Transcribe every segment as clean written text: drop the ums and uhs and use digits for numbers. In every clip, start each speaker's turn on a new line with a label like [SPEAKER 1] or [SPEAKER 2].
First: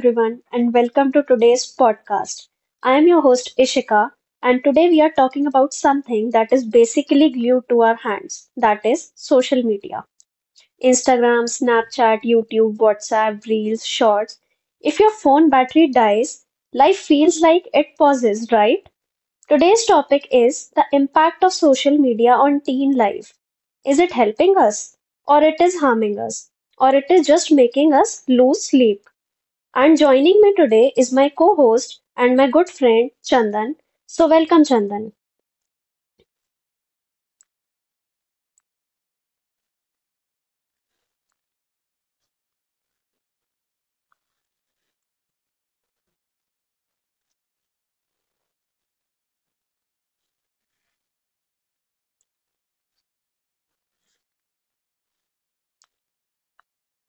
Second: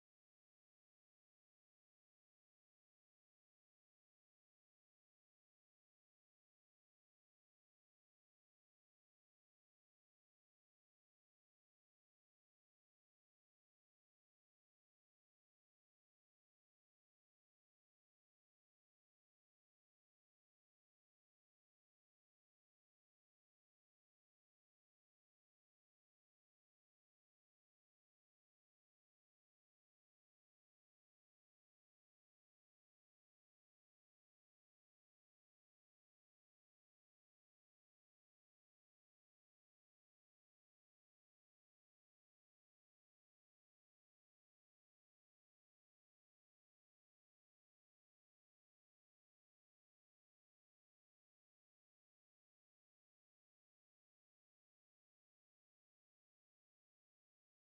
[SPEAKER 1] everyone, and welcome to today's podcast. I am your host Ishika, and today we are talking about something that is basically glued to our hands that is, social media. Instagram, Snapchat, YouTube, WhatsApp, Reels, Shorts. If your phone battery dies, life feels like it pauses, right? Today's topic is the impact of social media on teen life. Is it helping us, or it is harming us, or it is just making us lose sleep? And joining me today is my co host and my good friend Chandan. So, welcome, Chandan.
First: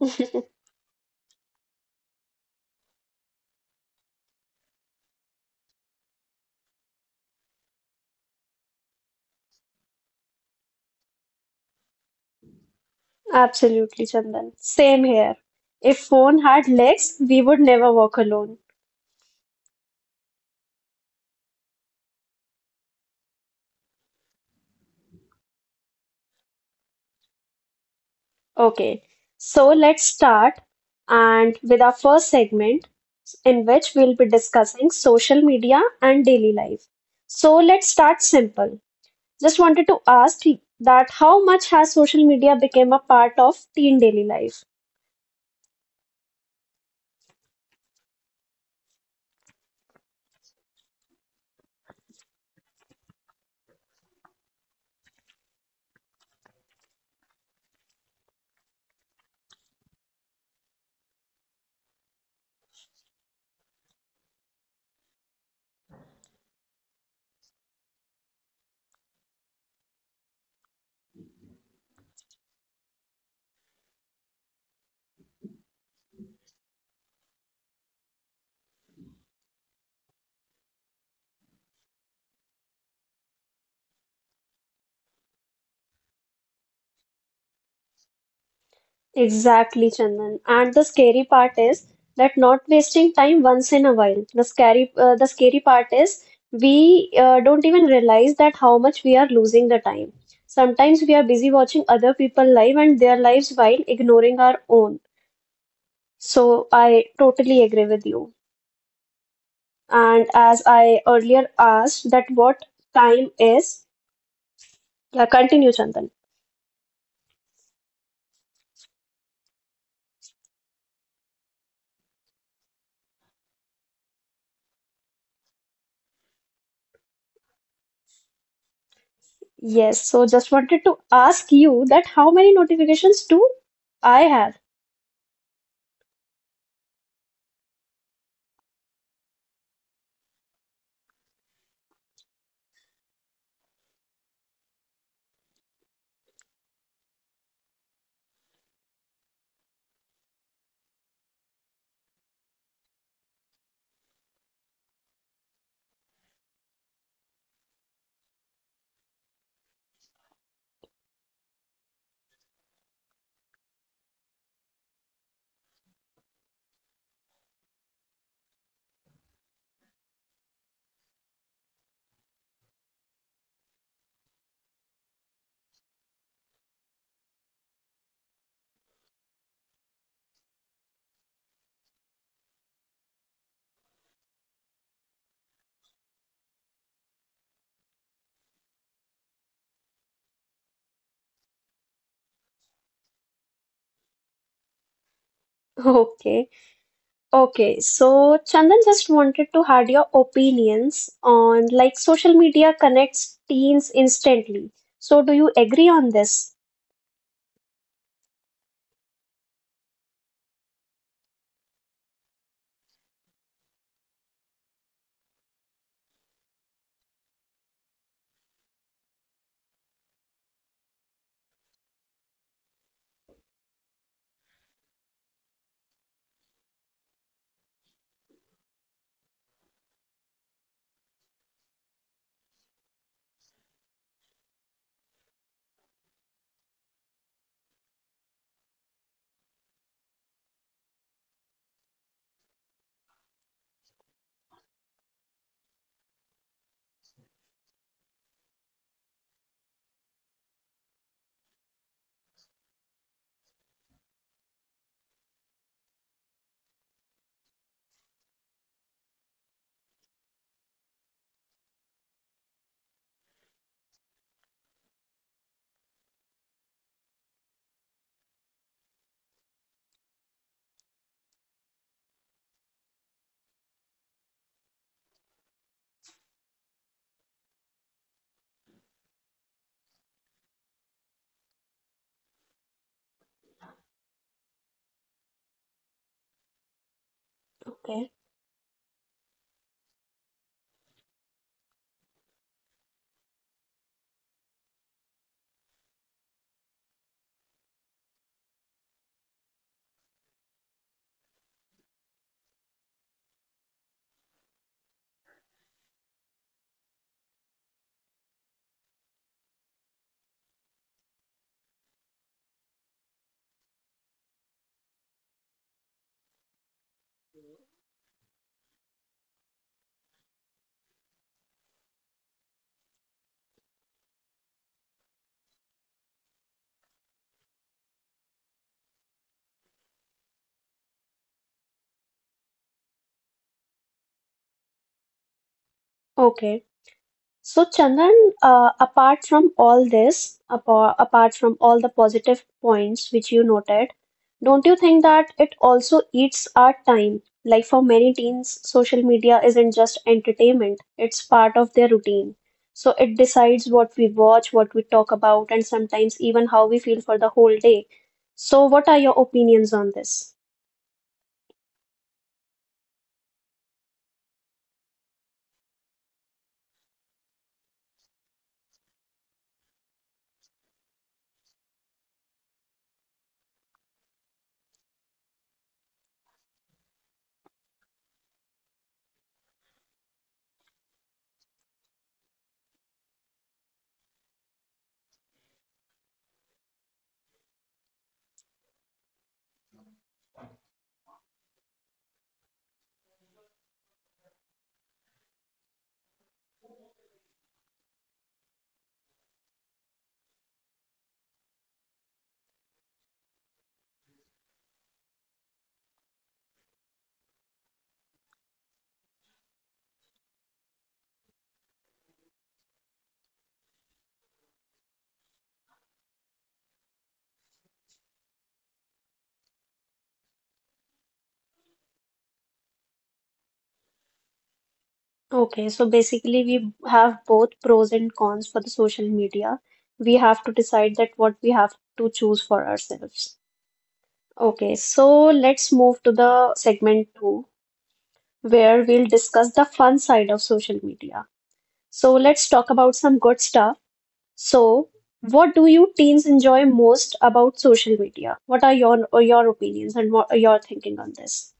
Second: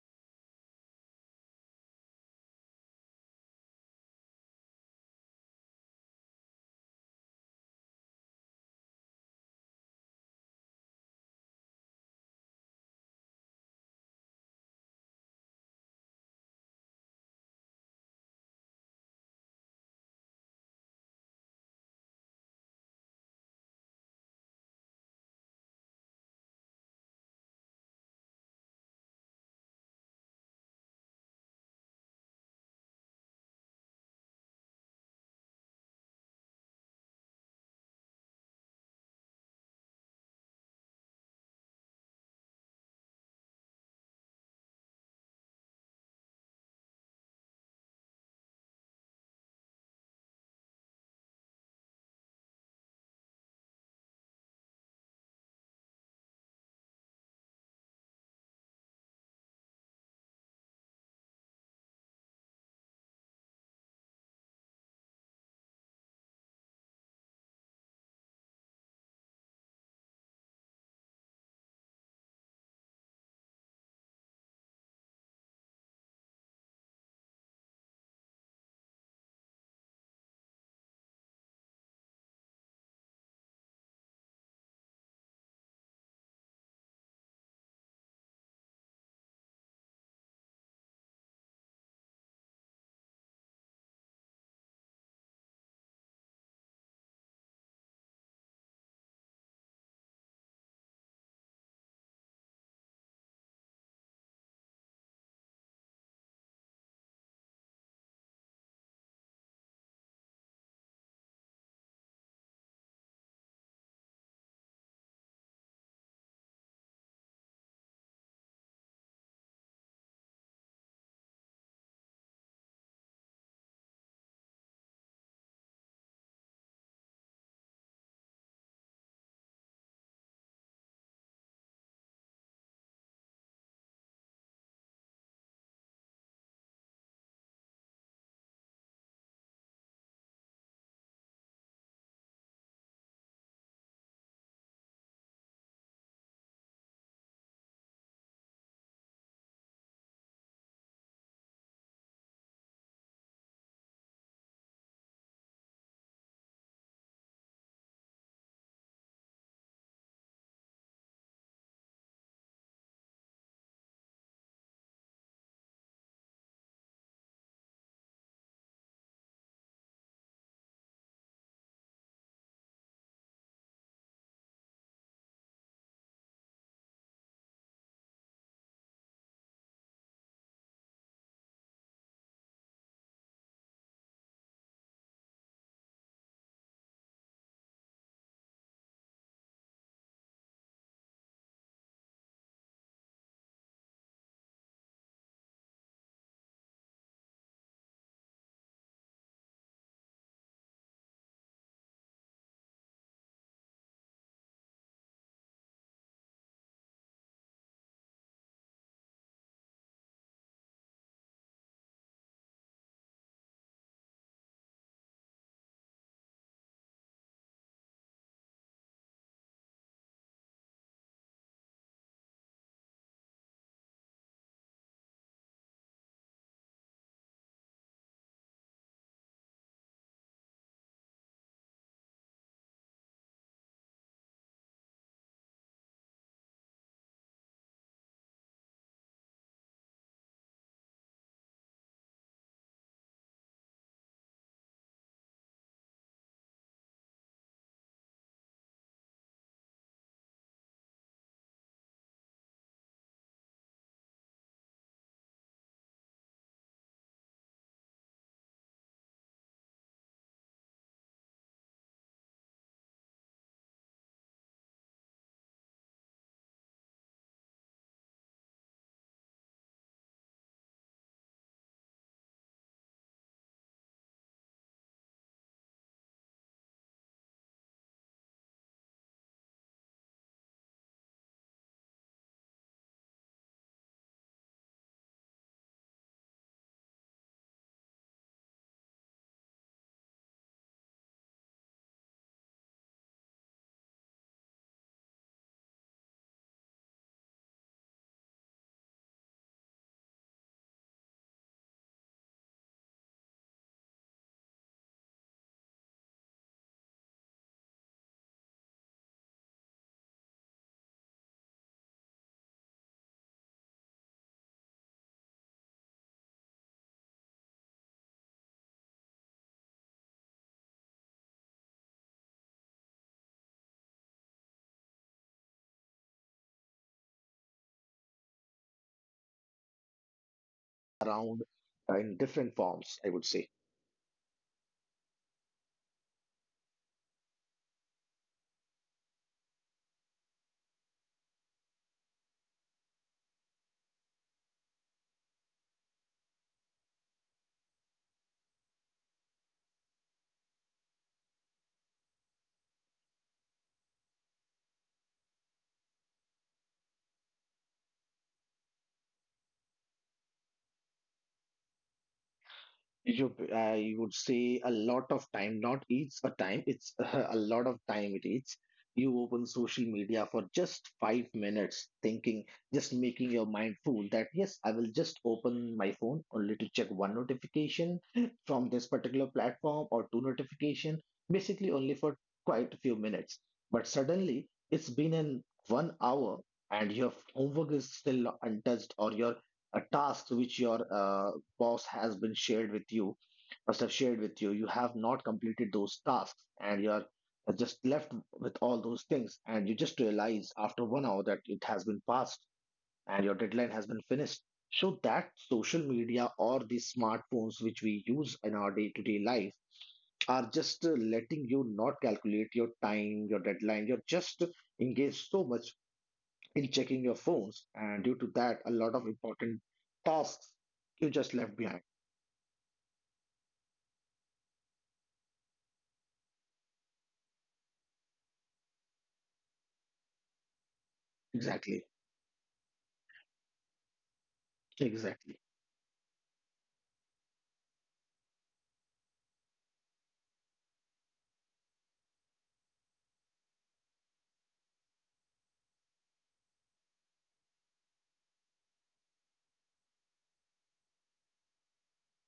[SPEAKER 1] Absolutely, Chandan. Same here. If phone had legs, we would never walk alone. Okay, so let's start and with our first segment in which we'll be discussing social media and daily life. So let's start simple. Just wanted to ask that how much has social media become a part of teen daily life? Exactly, Chandan. And the scary part is that not wasting time once in a while. The scary part is we don't even realize that how much we are losing the time. Sometimes we are busy watching other people live and their lives while ignoring our own. So I totally agree with you. And as I earlier asked that what time is, continue, Chandan. Yes. So just wanted to ask you that how many notifications do I have? Okay. Okay, so Chandan just wanted to had your opinions on like social media connects teens instantly. So do you agree on this? Okay.
[SPEAKER 2] Around In different forms, I would say.
[SPEAKER 1] Okay. So, Chandan, apart from all this, apart from all the positive points which you noted, don't you think that it also eats our time? Like for many teens, social media isn't just entertainment, it's part of their routine. So, it decides what we watch, what we talk about, and sometimes even how we feel for the whole day. So, what are your opinions on this?
[SPEAKER 2] I would say a lot of time, not eats a time, it's a lot of time it eats. You open social media for just 5 minutes, thinking, just making your mind fool that yes, I will just open my phone only to check one notification from this particular platform or two notification, basically only for quite a few minutes. But suddenly it's been an 1 hour and your homework is still untouched or your tasks which your boss has been shared with you, must have shared with you, you have not completed those tasks and you are just left with all those things. And you just realize after 1 hour that it has been passed and your deadline has been finished. So that social media or the smartphones which we use in our day to day life are just letting you not calculate your time, your deadline. You're just engaged so much in checking your phones, and due to that, a lot of important tasks you just left behind.
[SPEAKER 1] Okay, so basically we have both pros and cons for the social media. We have to decide that what
[SPEAKER 2] Exactly.
[SPEAKER 1] we have to choose for ourselves. Okay,
[SPEAKER 2] Exactly.
[SPEAKER 1] so let's move to the segment two, where we'll discuss the fun side of social media. So let's talk about some good stuff. So, what do you teens enjoy most about social media? What are your or your opinions and what are your thinking on this?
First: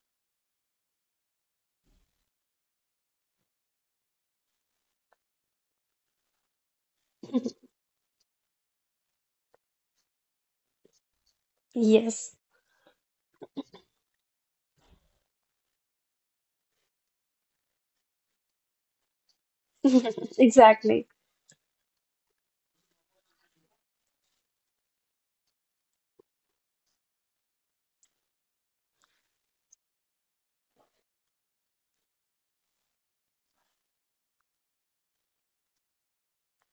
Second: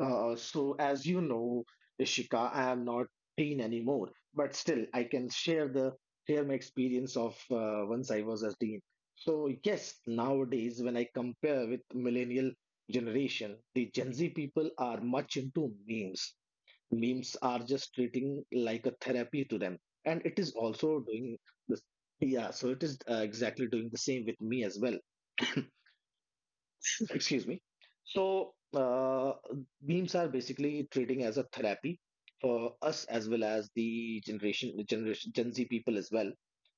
[SPEAKER 2] As you know, Ishika, I am not teen anymore, but still, I can share the share my experience of once I was a teen. So, yes, nowadays when I compare with
[SPEAKER 1] Yes,
[SPEAKER 2] millennial generation, the Gen Z people are much into memes. Memes are just treating like a therapy to them, and it is also
[SPEAKER 1] exactly.
[SPEAKER 2] doing this. Yeah, so it is exactly doing the same with me as well. Excuse me, so memes are basically treating as a therapy for us as well as the generation Gen Z people as well.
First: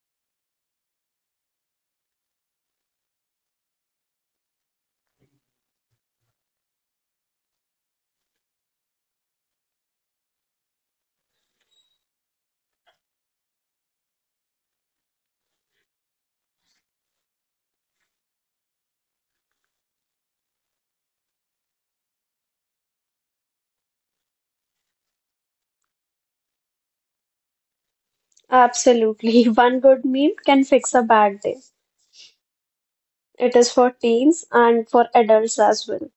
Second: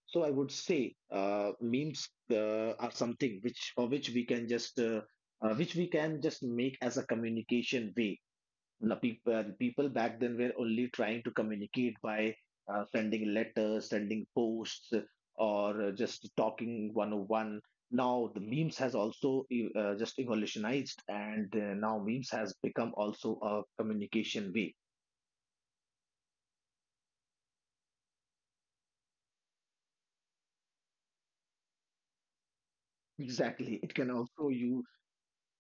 [SPEAKER 2] So I would say memes are something which for which we can just which we can just make as a communication way. The people back then were only trying to communicate by sending letters, sending posts, or just talking one on one. Now the memes has also just evolutionized, and now memes has become also a communication way.
[SPEAKER 1] Absolutely. One good meme can fix a bad day. It is for
[SPEAKER 2] Exactly, it
[SPEAKER 1] teens
[SPEAKER 2] can
[SPEAKER 1] and
[SPEAKER 2] also
[SPEAKER 1] for
[SPEAKER 2] you
[SPEAKER 1] adults as well.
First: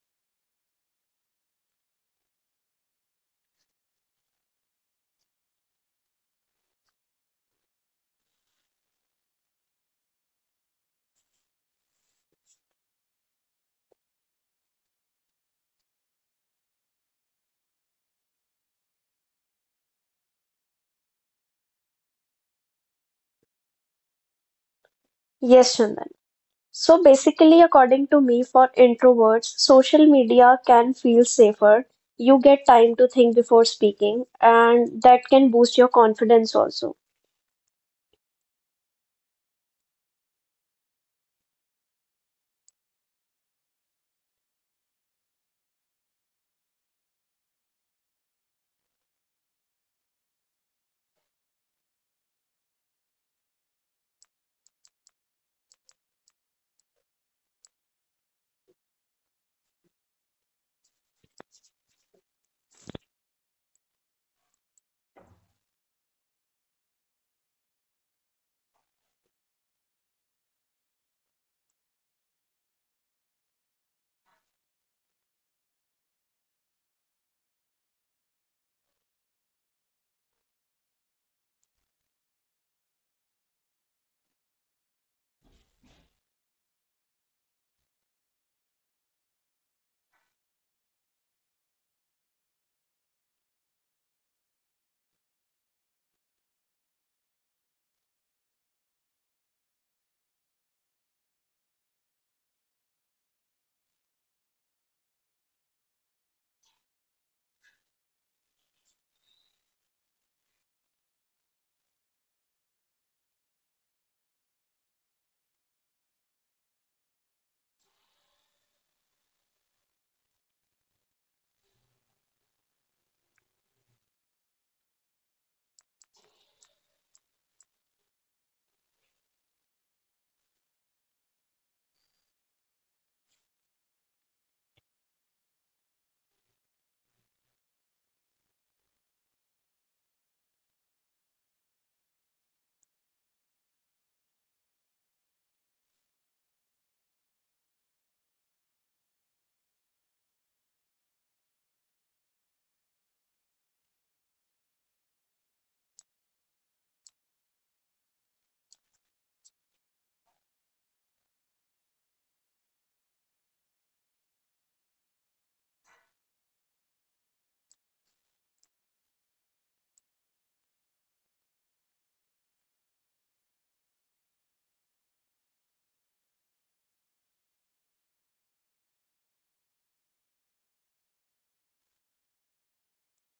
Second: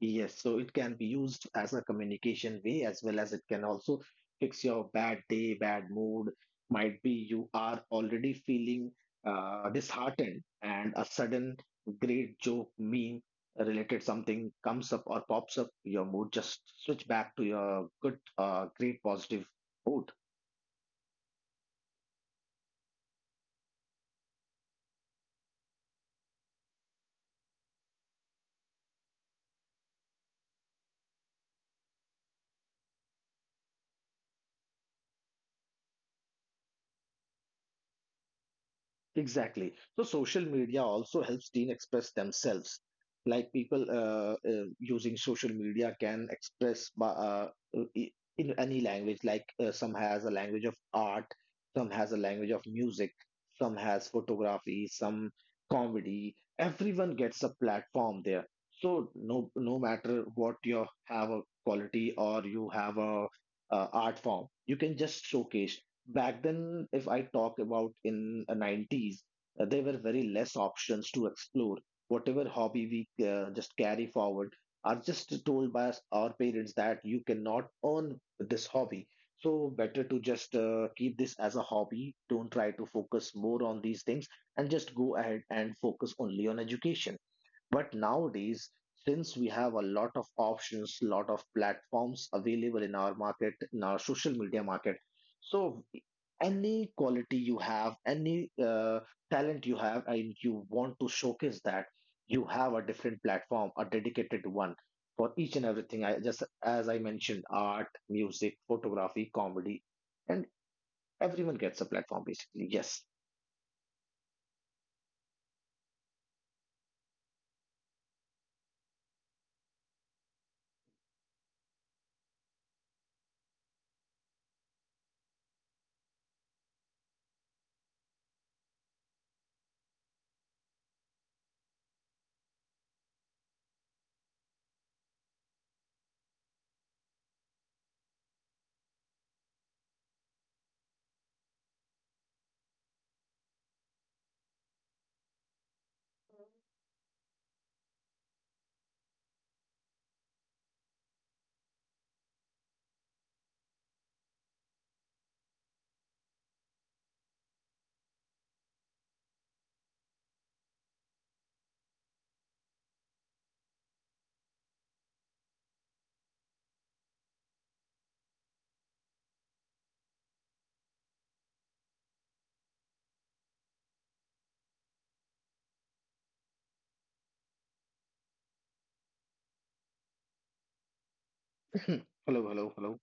[SPEAKER 2] Yes, so it can be used as a communication way as well as it can also fix your bad day, bad mood. Might be you are already feeling disheartened and a sudden great joke, meme related something comes up or pops up, your mood just switch back to your good, great positive mood.
[SPEAKER 1] Yes, Chandan. So basically, according to me, for introverts, social media can feel safer. You get time to think before speaking, and that can boost your confidence also.
[SPEAKER 2] Exactly. So social media also helps teen express themselves. Like people using social media can express by, i- in any language. Like some has a language of art, some has a language of music, some has photography, some comedy. Everyone gets a platform there. So no matter what you have a quality or you have a art form, you can just showcase. Back then if I talk about in the 90s, there were very less options to explore. Whatever hobby we just carry forward are just told by us, our parents, that you cannot earn this hobby, so better to just keep this as a hobby, don't try to focus more on these things and just go ahead and focus only on education. But nowadays, since we have a lot of options, lot of platforms available in our market, in our social media market, so any quality you have, any talent you have, and you want to showcase that, you have a different platform, a dedicated one for each and everything. I just as I mentioned, art, music, photography, comedy, and everyone gets a platform basically. Yes. Hello, hello, hello.